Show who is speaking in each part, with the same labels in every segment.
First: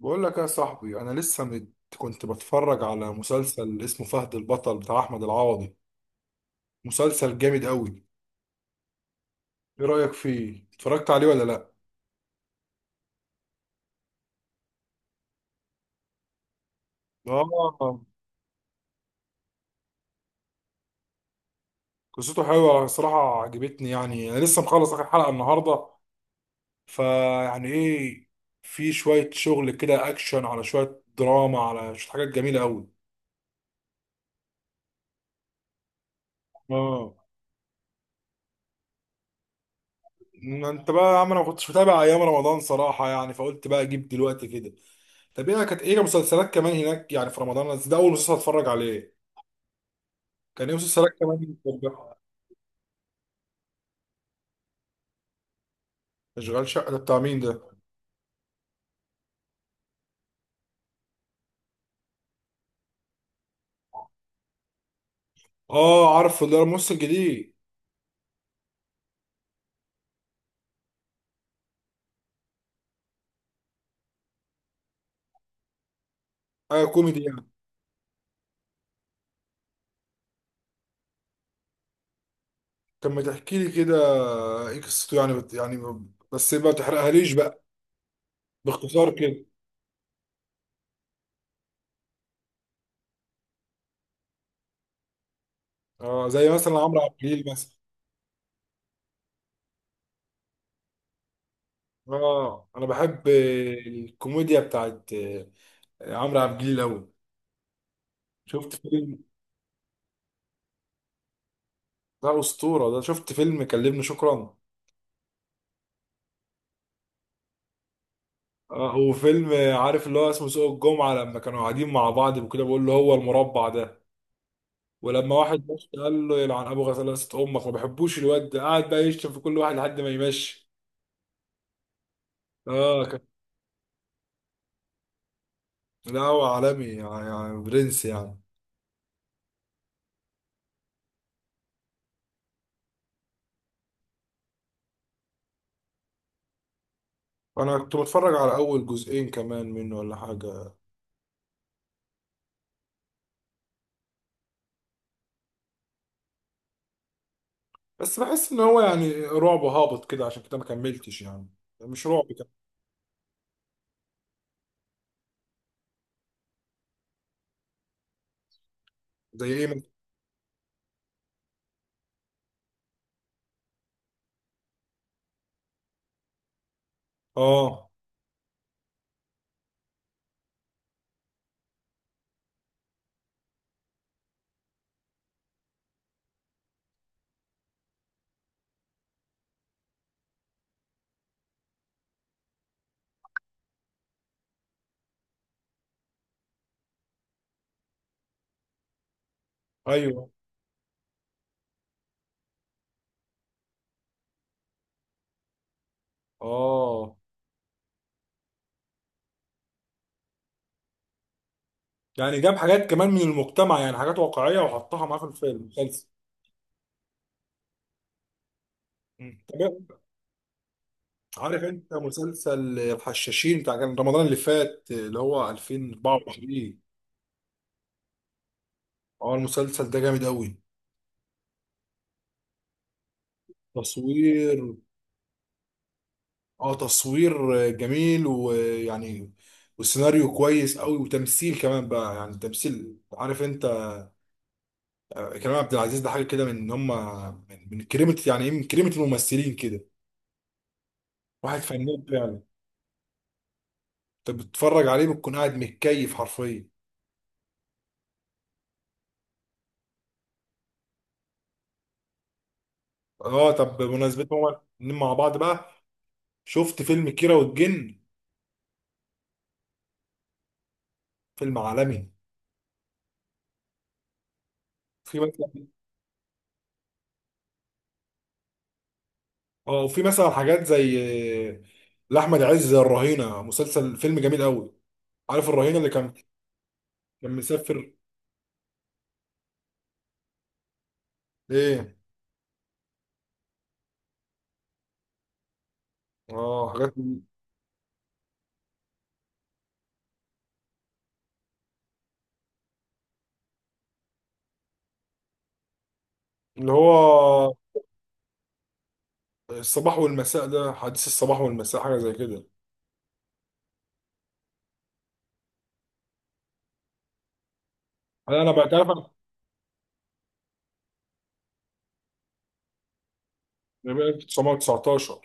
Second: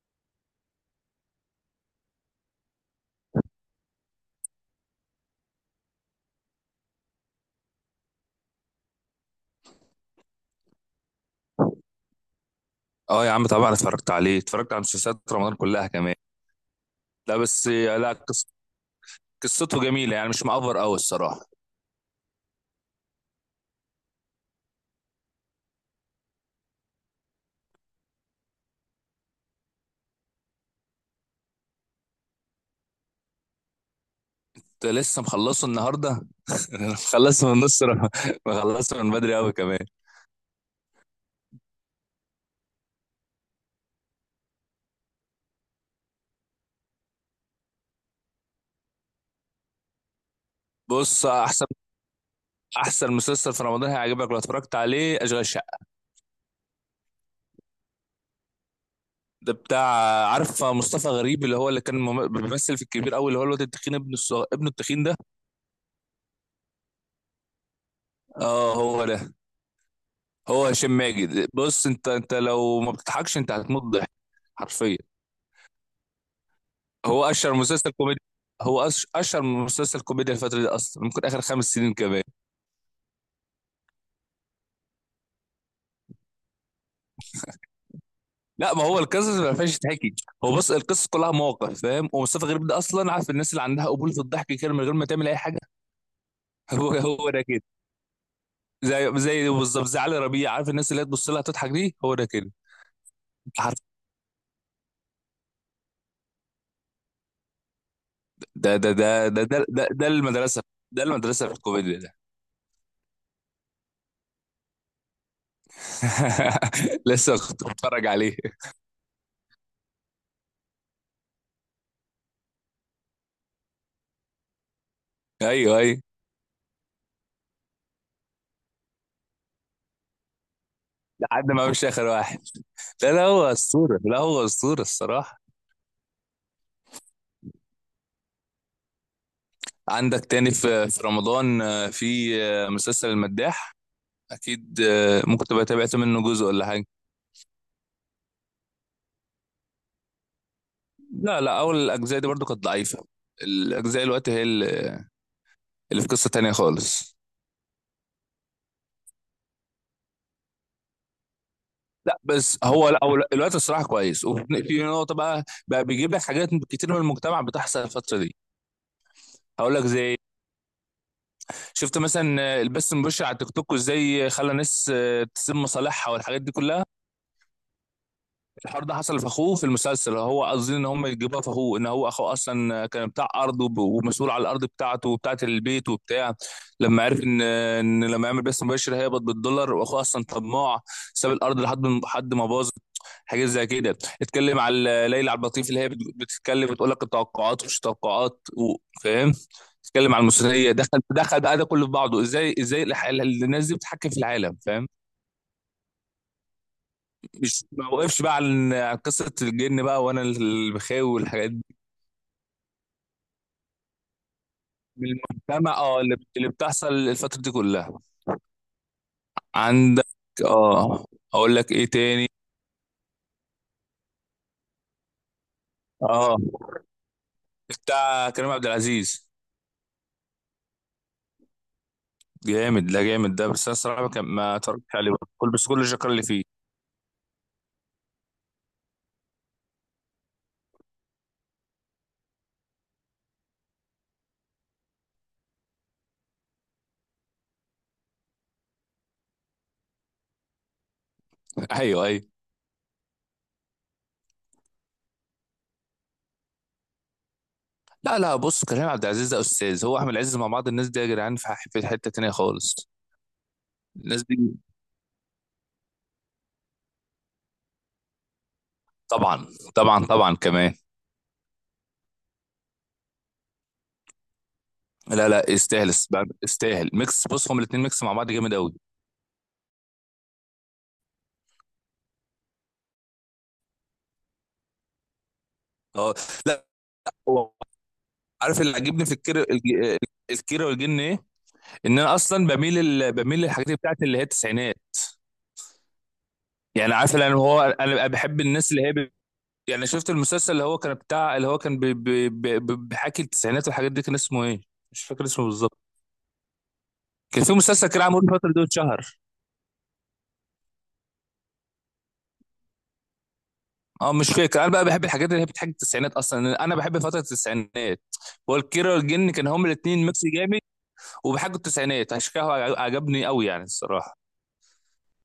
Speaker 1: بقول لك يا صاحبي انا لسه مت... كنت بتفرج على مسلسل اسمه فهد البطل بتاع احمد العوضي. مسلسل جامد قوي. ايه رايك فيه، اتفرجت عليه ولا لا؟
Speaker 2: اه يا عم طبعا اتفرجت عليه، اتفرجت على مسلسلات رمضان كلها كمان. لا بس
Speaker 1: اه،
Speaker 2: لا قص- قصته جميله يعني مش مأفر قوي الصراحه.
Speaker 1: قصته حلوه صراحه، عجبتني. يعني انا لسه مخلص اخر حلقه النهارده. فيعني في شويه شغل كده، اكشن على شويه دراما على شويه حاجات جميله قوي.
Speaker 2: كنت لسه مخلصه النهارده.
Speaker 1: اه،
Speaker 2: مخلصه من نص رم- مخلصه من بدري قوي كمان.
Speaker 1: ما انت بقى يا عم، انا ما كنتش متابع ايام رمضان صراحه، يعني فقلت بقى اجيب دلوقتي كده. طب ايه كانت مسلسلات كمان هناك يعني في رمضان؟ بس ده اول مسلسل اتفرج عليه. كان ايه مسلسلات
Speaker 2: بص،
Speaker 1: كمان بتتفرج؟
Speaker 2: احسن مسلسل في رمضان هيعجبك لو اتفرجت عليه، اشغال شقه.
Speaker 1: اشغال شقه ده بتاع مين ده؟
Speaker 2: ده بتاع عارف مصطفى غريب اللي هو اللي كان بيمثل في الكبير قوي، اللي هو الواد التخين، ابن التخين ده.
Speaker 1: اه عارفه، ده الممثل الجديد.
Speaker 2: اه هو ده. هو هشام ماجد. بص، انت لو ما بتضحكش انت هتموت ضحك، حرفيا.
Speaker 1: ايوه كوميدي
Speaker 2: هو
Speaker 1: يعني؟
Speaker 2: اشهر مسلسل كوميدي. هو اشهر مسلسل كوميديا الفتره دي، اصلا ممكن اخر 5 سنين كمان.
Speaker 1: طب ما تحكي لي كده، ايه قصته يعني بت... يعني ب- بس ما تحرقهاليش بقى،
Speaker 2: لا ما هو
Speaker 1: باختصار
Speaker 2: القصص
Speaker 1: كده.
Speaker 2: ما فيهاش تحكي. هو بص، القصص كلها مواقف، فاهم؟ ومصطفى غريب ده اصلا عارف، الناس اللي عندها قبول في الضحك كده من غير ما تعمل اي حاجه.
Speaker 1: اه، زي مثلا
Speaker 2: هو،
Speaker 1: عمرو عبد
Speaker 2: هو ده
Speaker 1: الجليل
Speaker 2: كده.
Speaker 1: مثلا.
Speaker 2: زي، بالظبط زي علي ربيع، عارف الناس اللي هي تبص لها تضحك دي، هو ده كده.
Speaker 1: اه انا بحب الكوميديا بتاعت عمرو عبد الجليل قوي.
Speaker 2: ده
Speaker 1: شفت
Speaker 2: ده ده
Speaker 1: فيلم؟
Speaker 2: ده ده ده, ده المدرسة. ده المدرسة في الكوميديا ده.
Speaker 1: ده اسطوره ده. شفت فيلم كلمني شكرا؟
Speaker 2: لسه كنت بتفرج عليه.
Speaker 1: وفيلم، عارف اللي هو اسمه سوق الجمعة، لما كانوا قاعدين مع بعض وكده بيقول له هو المربع ده، ولما واحد
Speaker 2: ايوه
Speaker 1: مشي
Speaker 2: ايوه.
Speaker 1: قال له يلعن ابو غسالة امك. ما بحبوش الواد ده، قعد بقى يشتم في كل واحد لحد ما يمشي.
Speaker 2: لحد ما مش اخر واحد.
Speaker 1: اه
Speaker 2: لا
Speaker 1: كان.
Speaker 2: لا، هو اسطورة، لا هو اسطورة الصراحة.
Speaker 1: لا هو عالمي يعني، يعني برنس يعني.
Speaker 2: عندك تاني في رمضان، في آه، مسلسل المداح، اكيد. ممكن تبقى تابعت منه جزء ولا حاجة.
Speaker 1: انا كنت بتفرج على اول جزئين كمان منه ولا حاجة.
Speaker 2: لا لا، اول الاجزاء دي برضو كانت ضعيفة. الاجزاء دلوقتي هي اللي في قصة تانية خالص.
Speaker 1: بس بحس ان هو يعني رعب هابط كده، عشان كده ما كملتش يعني. مش
Speaker 2: لا
Speaker 1: رعب كده.
Speaker 2: بس هو، لا هو الوقت الصراحه كويس، وفي نقطه بقى، بيجيب لك حاجات كتير من المجتمع بتحصل الفتره دي.
Speaker 1: زي ايه
Speaker 2: هقول
Speaker 1: مثلا؟
Speaker 2: لك زي إيه؟ شفت مثلا البث المباشر على تيك توك وازاي خلى ناس، تسيب مصالحها والحاجات دي كلها.
Speaker 1: اه.
Speaker 2: الحوار ده حصل في اخوه في المسلسل، هو قصدي ان هم يجيبوها في اخوه، ان هو اخوه اصلا كان بتاع ارض ومسؤول على الارض بتاعته وبتاعه البيت وبتاع. لما عرف ان لما يعمل بث مباشر هيقبض بالدولار، واخوه اصلا طماع، ساب الارض لحد ما باظ. حاجات زي كده. اتكلم على ليلى عبد اللطيف اللي هي بتتكلم، بتقول لك التوقعات ومش توقعات و-، فاهم. اتكلم على
Speaker 1: ايوه.
Speaker 2: المثليه، دخل بقى ده كله في بعضه، ازاي، الناس دي بتحكم في العالم، فاهم.
Speaker 1: اه.
Speaker 2: مش ما وقفش بقى عن قصه الجن بقى وانا البخاوي والحاجات دي.
Speaker 1: يعني جاب حاجات كمان من المجتمع، يعني حاجات واقعية وحطها
Speaker 2: من
Speaker 1: معاه في الفيلم
Speaker 2: المجتمع، اه،
Speaker 1: المسلسل.
Speaker 2: اللي بتحصل الفتره دي كلها.
Speaker 1: طب
Speaker 2: عندك، اه، اقول
Speaker 1: عارف
Speaker 2: لك ايه
Speaker 1: انت
Speaker 2: تاني.
Speaker 1: مسلسل الحشاشين بتاع كان رمضان اللي فات اللي هو
Speaker 2: اه،
Speaker 1: 2024؟
Speaker 2: بتاع كريم عبد العزيز.
Speaker 1: اه المسلسل ده جامد قوي.
Speaker 2: جامد، لا جامد ده، بس انا الصراحه ما
Speaker 1: تصوير،
Speaker 2: اتفرجتش عليه برضه. كل بس كل الشكر اللي فيه.
Speaker 1: اه تصوير جميل ويعني، والسيناريو كويس قوي، وتمثيل كمان بقى يعني. تمثيل عارف انت، كريم عبد العزيز ده حاجه كده من ان هم، من كريمه، يعني ايه، من كريمه الممثلين كده. واحد فنان
Speaker 2: ايوه ايوه.
Speaker 1: فعلا. انت بتتفرج عليه بتكون قاعد متكيف حرفيا.
Speaker 2: لا لا، بص كريم عبد العزيز ده استاذ، هو احمد عز مع بعض، الناس دي يا جدعان في في حته تانيه خالص.
Speaker 1: اه طب
Speaker 2: الناس
Speaker 1: بمناسبة
Speaker 2: دي.
Speaker 1: هما الاتنين مع بعض بقى، شفت فيلم كيرة والجن؟
Speaker 2: طبعا، طبعا كمان.
Speaker 1: فيلم عالمي. في
Speaker 2: لا لا
Speaker 1: مثلا.
Speaker 2: يستاهل، يستاهل ميكس. بص هما الاثنين ميكس مع بعض جامد قوي.
Speaker 1: اه وفي مثلا حاجات زي، آه، لأحمد عز زي الرهينة، مسلسل فيلم جميل قوي. عارف الرهينة اللي كان،
Speaker 2: اه. لا
Speaker 1: كان
Speaker 2: هو
Speaker 1: مسافر؟
Speaker 2: عارف اللي عجبني في الكيرة والجن ايه؟
Speaker 1: ايه.
Speaker 2: ان انا اصلا بميل بميل للحاجات بتاعت اللي هي التسعينات.
Speaker 1: اه حاجات.
Speaker 2: يعني عارف، يعني هو انا بحب الناس اللي هي ب... يعني شفت المسلسل اللي هو كان بتاع، اللي هو كان بحكي التسعينات والحاجات دي، كان اسمه ايه؟ مش فاكر اسمه بالظبط.
Speaker 1: اللي
Speaker 2: كان في
Speaker 1: هو
Speaker 2: مسلسل كده عامل الفترة دي، اتشهر.
Speaker 1: الصباح والمساء ده، حديث الصباح والمساء، حاجة زي كده.
Speaker 2: اه، مش فاكر. انا بقى بحب الحاجات اللي هي بتحكي التسعينات، اصلا انا بحب فترة التسعينات.
Speaker 1: انا بقى تعرف
Speaker 2: والكيرة
Speaker 1: انا،
Speaker 2: والجن كان هما الاتنين ميكس جامد، وبيحكوا التسعينات، عشان كده هو عجبني قوي يعني
Speaker 1: بقى
Speaker 2: الصراحة.
Speaker 1: 1919.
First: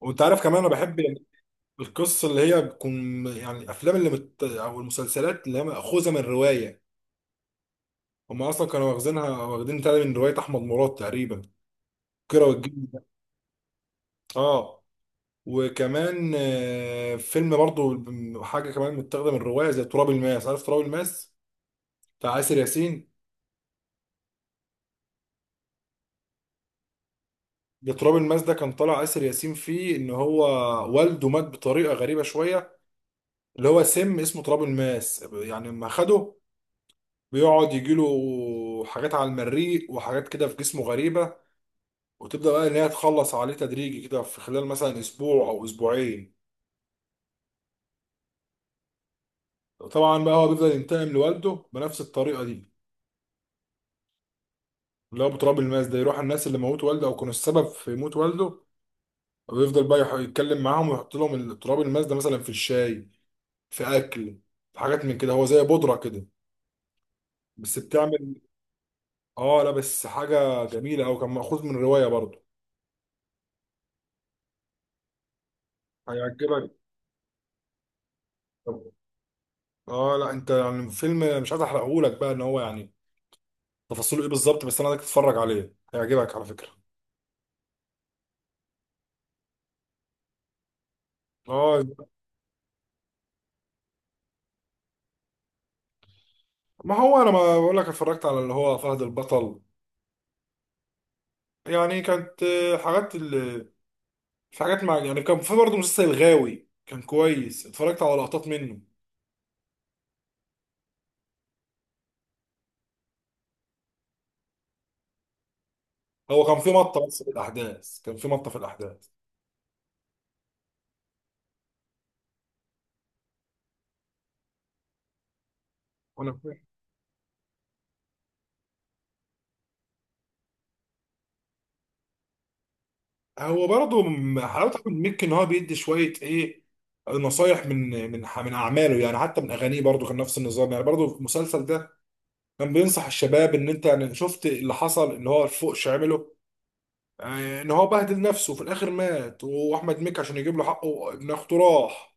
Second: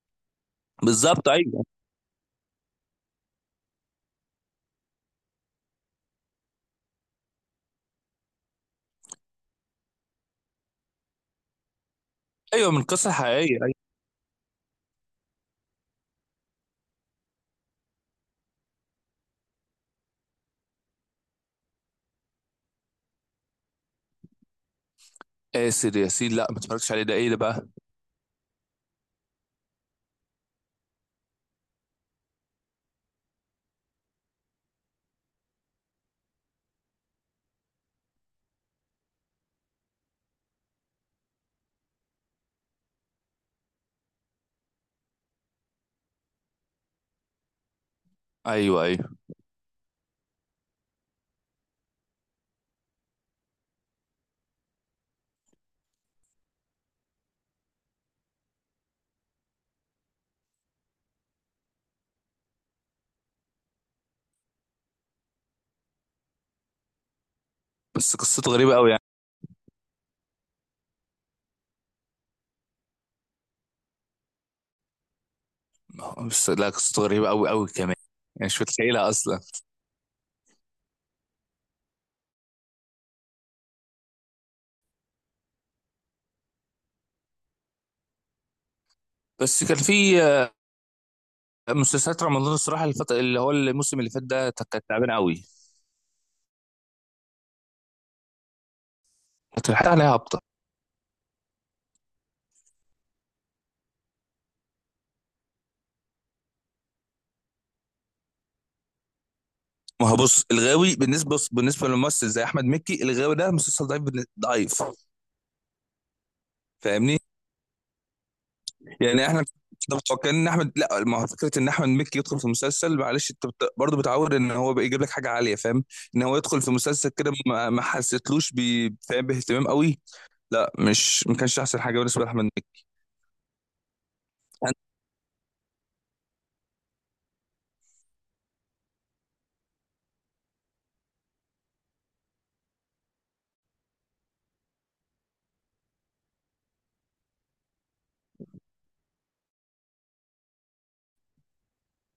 Speaker 1: وانت عارف كمان انا بحب
Speaker 2: بالظبط، ايوه
Speaker 1: القصة اللي هي بتكون، يعني الافلام اللي مت... او المسلسلات اللي هي مأخوذة من رواية. هم اصلا كانوا واخدينها واخدين تاني من روايه احمد مراد تقريبا، كيرة
Speaker 2: ايوه. من
Speaker 1: والجن ده.
Speaker 2: قصة حقيقية، ايوه.
Speaker 1: اه. وكمان فيلم برضو حاجه كمان متاخده من روايه، زي تراب الماس. عارف تراب الماس بتاع آسر ياسين؟
Speaker 2: ياسر ياسين؟ لا ما اتفرجتش عليه، ده ايه ده بقى؟
Speaker 1: ده تراب الماس ده كان طالع آسر ياسين فيه، ان هو والده مات بطريقه غريبه شويه. اللي هو سم اسمه تراب الماس، يعني لما خده بيقعد يجيله حاجات على المريء وحاجات كده في جسمه غريبه، وتبدا بقى ان هي تخلص عليه تدريجي كده في خلال مثلا اسبوع او اسبوعين.
Speaker 2: ايوه ايوه.
Speaker 1: طبعا بقى هو بيفضل ينتقم لوالده بنفس الطريقه دي، اللي هو بتراب الماس ده. يروح على الناس اللي موت والده او كانوا السبب في موت والده، ويفضل بقى يح- يتكلم معاهم ويحط لهم ال- تراب الماس ده مثلا في الشاي، في اكل، في حاجات من كده. هو زي بودره كده بس
Speaker 2: بس
Speaker 1: بتعمل.
Speaker 2: قصته غريبة قوي يعني.
Speaker 1: اه لا بس حاجه جميله، او كان مأخوذ من روايه برضه،
Speaker 2: بس
Speaker 1: هيعجبك.
Speaker 2: لا قصته غريبة قوي قوي كمان، يعني مش
Speaker 1: طب-
Speaker 2: متخيلها اصلا.
Speaker 1: اه لا انت يعني فيلم مش عايز احرقه لك بقى، ان هو يعني تفاصيله ايه بالظبط، بس انا عايزك تتفرج عليه، هيعجبك على فكره.
Speaker 2: بس كان في،
Speaker 1: اه
Speaker 2: مسلسلات رمضان الصراحة الفترة، اللي هو الموسم اللي فات ده كانت تعبانة قوي.
Speaker 1: ما هو انا ما بقول لك اتفرجت على اللي هو فهد البطل.
Speaker 2: كانت الحلقة عليها هابطة.
Speaker 1: يعني كانت حاجات ال... في حاجات مع يعني، كان في برضه مسلسل الغاوي كان كويس، اتفرجت على لقطات منه.
Speaker 2: ما هو بص الغاوي بالنسبه، بص بالنسبه لممثل زي احمد مكي، الغاوي ده مسلسل ضعيف، ضعيف،
Speaker 1: هو كان في مطه
Speaker 2: فاهمني؟
Speaker 1: بس في الاحداث، كان في مطه في الاحداث.
Speaker 2: يعني احنا طب متوقعين ان احمد، لا ما هو فكره ان احمد مكي يدخل في مسلسل، معلش انت بت... برضه بتعود ان هو بيجيب لك حاجه عاليه، فاهم. ان
Speaker 1: وانا
Speaker 2: هو يدخل
Speaker 1: فاهم.
Speaker 2: في مسلسل كده، ما حسيتلوش ب...، فاهم، باهتمام قوي. لا مش، ما كانش احسن حاجه بالنسبه لاحمد مكي.
Speaker 1: هو برضه م- حلاوته
Speaker 2: أنا-
Speaker 1: من ميك ان هو بيدي شويه ايه، نصايح من ح- من اعماله يعني، حتى من اغانيه برضه كان نفس النظام. يعني برضه في المسلسل ده كان بينصح الشباب ان انت يعني شفت اللي حصل، ان هو الفوقش عمله، ان هو بهدل نفسه وفي الاخر مات، واحمد مكي عشان يجيب له حقه ابن اخته راح.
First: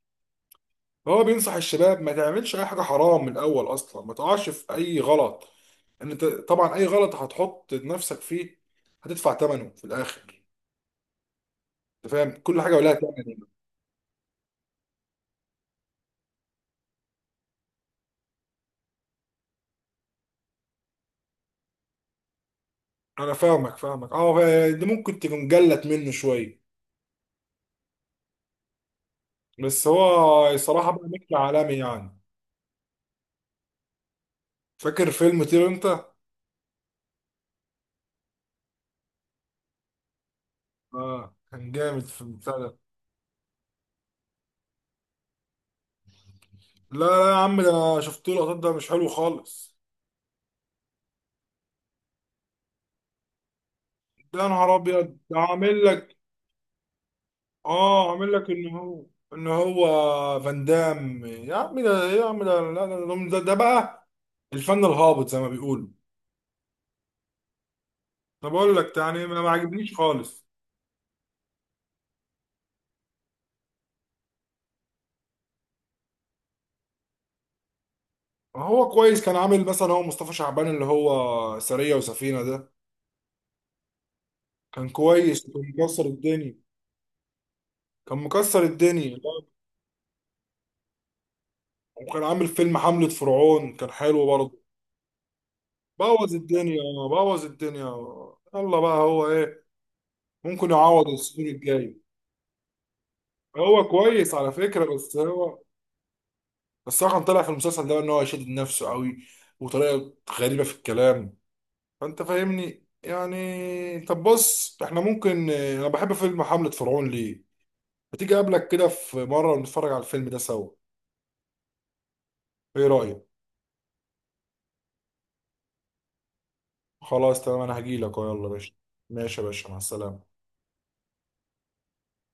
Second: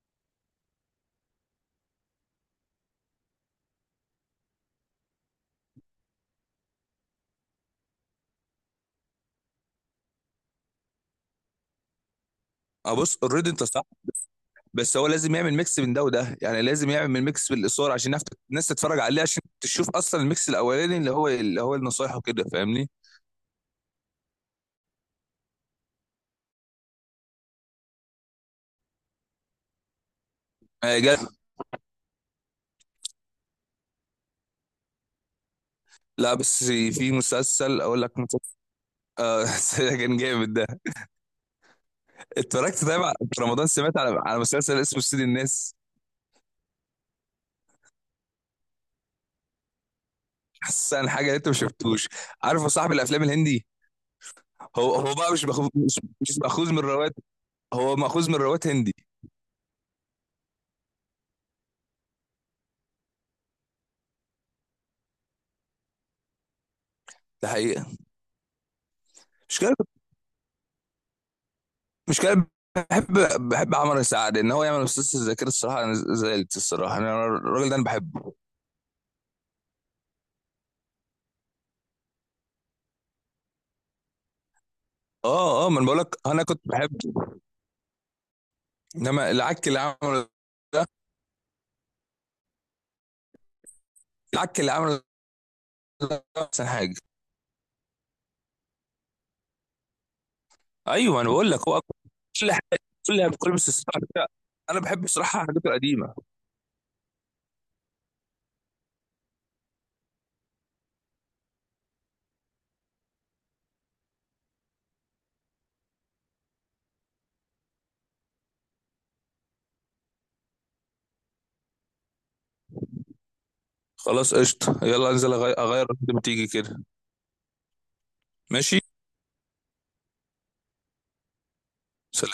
Speaker 1: هو بينصح الشباب ما تعملش اي حاجه حرام من الاول اصلا، ما تقعش في اي غلط. ان انت طبعا اي غلط هتحط نفسك فيه، هتدفع ثمنه في الاخر. انت فاهم كل حاجه ولها
Speaker 2: اه بص
Speaker 1: ثمن.
Speaker 2: اوريدي انت صح، بس هو لازم يعمل ميكس من ده وده، يعني لازم يعمل ميكس بالاثاره عشان نعرف-، الناس تتفرج عليه عشان تشوف اصلا الميكس الاولاني اللي هو، النصايح وكده، فاهمني؟
Speaker 1: انا فاهمك اه، ده ممكن تكون جلت منه شويه، بس هو صراحه بقى
Speaker 2: جا.
Speaker 1: نجم عالمي يعني. فاكر فيلم طير انت؟
Speaker 2: لا بس في مسلسل، اقول لك مسلسل. اه. كان جامد ده.
Speaker 1: اه كان جامد في البتاع ده.
Speaker 2: اتفرجت طيب على-، في رمضان، سمعت على مسلسل اسمه سيد الناس.
Speaker 1: لا لا يا عم، ده انا شفت له لقطات، ده مش حلو خالص.
Speaker 2: حاسس ان حاجه اللي انت ما شفتوش. عارف يا صاحبي الافلام الهندي،
Speaker 1: ده يا نهار
Speaker 2: هو هو
Speaker 1: ابيض،
Speaker 2: بقى
Speaker 1: ده
Speaker 2: مش مأخوذ،
Speaker 1: عامل
Speaker 2: مش,
Speaker 1: لك.
Speaker 2: مش مأخوذ من روايات، هو
Speaker 1: اه
Speaker 2: مأخوذ
Speaker 1: عامل
Speaker 2: من
Speaker 1: لك
Speaker 2: روايات
Speaker 1: ان
Speaker 2: هندي.
Speaker 1: هو، ان هو فان دام يا عم. ده يا عم ده لا، ده، ده بقى الفن الهابط زي ما بيقولوا.
Speaker 2: ده حقيقه.
Speaker 1: انا بقول لك يعني ما
Speaker 2: مش كده،
Speaker 1: عجبنيش خالص.
Speaker 2: مش كده. بحب، بحب عمر سعد ان هو يعمل مسلسل زي كده. الصراحه انا زعلت الصراحه، انا الراجل ده انا بحبه.
Speaker 1: هو كويس، كان عامل مثلا هو مصطفى شعبان اللي هو سرية وسفينة ده، كان كويس كان
Speaker 2: اه اه، ما انا بقول
Speaker 1: مكسر
Speaker 2: لك انا
Speaker 1: الدنيا.
Speaker 2: كنت بحبه،
Speaker 1: كان مكسر الدنيا.
Speaker 2: انما العك اللي عمله ده.
Speaker 1: وكان عامل فيلم حملة فرعون، كان حلو برضه.
Speaker 2: العك اللي عمله ده
Speaker 1: بوظ
Speaker 2: احسن
Speaker 1: الدنيا.
Speaker 2: حاجه.
Speaker 1: بوظ الدنيا. يلا بقى هو ايه، ممكن يعوض
Speaker 2: ايوه انا
Speaker 1: السنين
Speaker 2: بقول لك، هو أكبر.
Speaker 1: الجاي.
Speaker 2: كل حاجه، كلها بكل
Speaker 1: هو
Speaker 2: باستثناء كده.
Speaker 1: كويس على
Speaker 2: انا
Speaker 1: فكرة
Speaker 2: بحب
Speaker 1: بس
Speaker 2: الصراحه
Speaker 1: هو،
Speaker 2: حاجات القديمه.
Speaker 1: بس هو كان طلع في المسلسل ده ان هو يشدد نفسه قوي، وطريقه غريبه في الكلام. فانت فاهمني يعني. طب بص احنا ممكن، انا بحب فيلم حملة فرعون ليه، ما تيجي اقابلك كده في مره ونتفرج على الفيلم ده سوا؟ ايه رايك؟
Speaker 2: خلاص قشطه، يلا انزل اغير قد ما تيجي كده.
Speaker 1: خلاص تمام، انا هجيلك يلا يا باشا.
Speaker 2: ماشي.
Speaker 1: ماشي يا باشا، مع السلامه.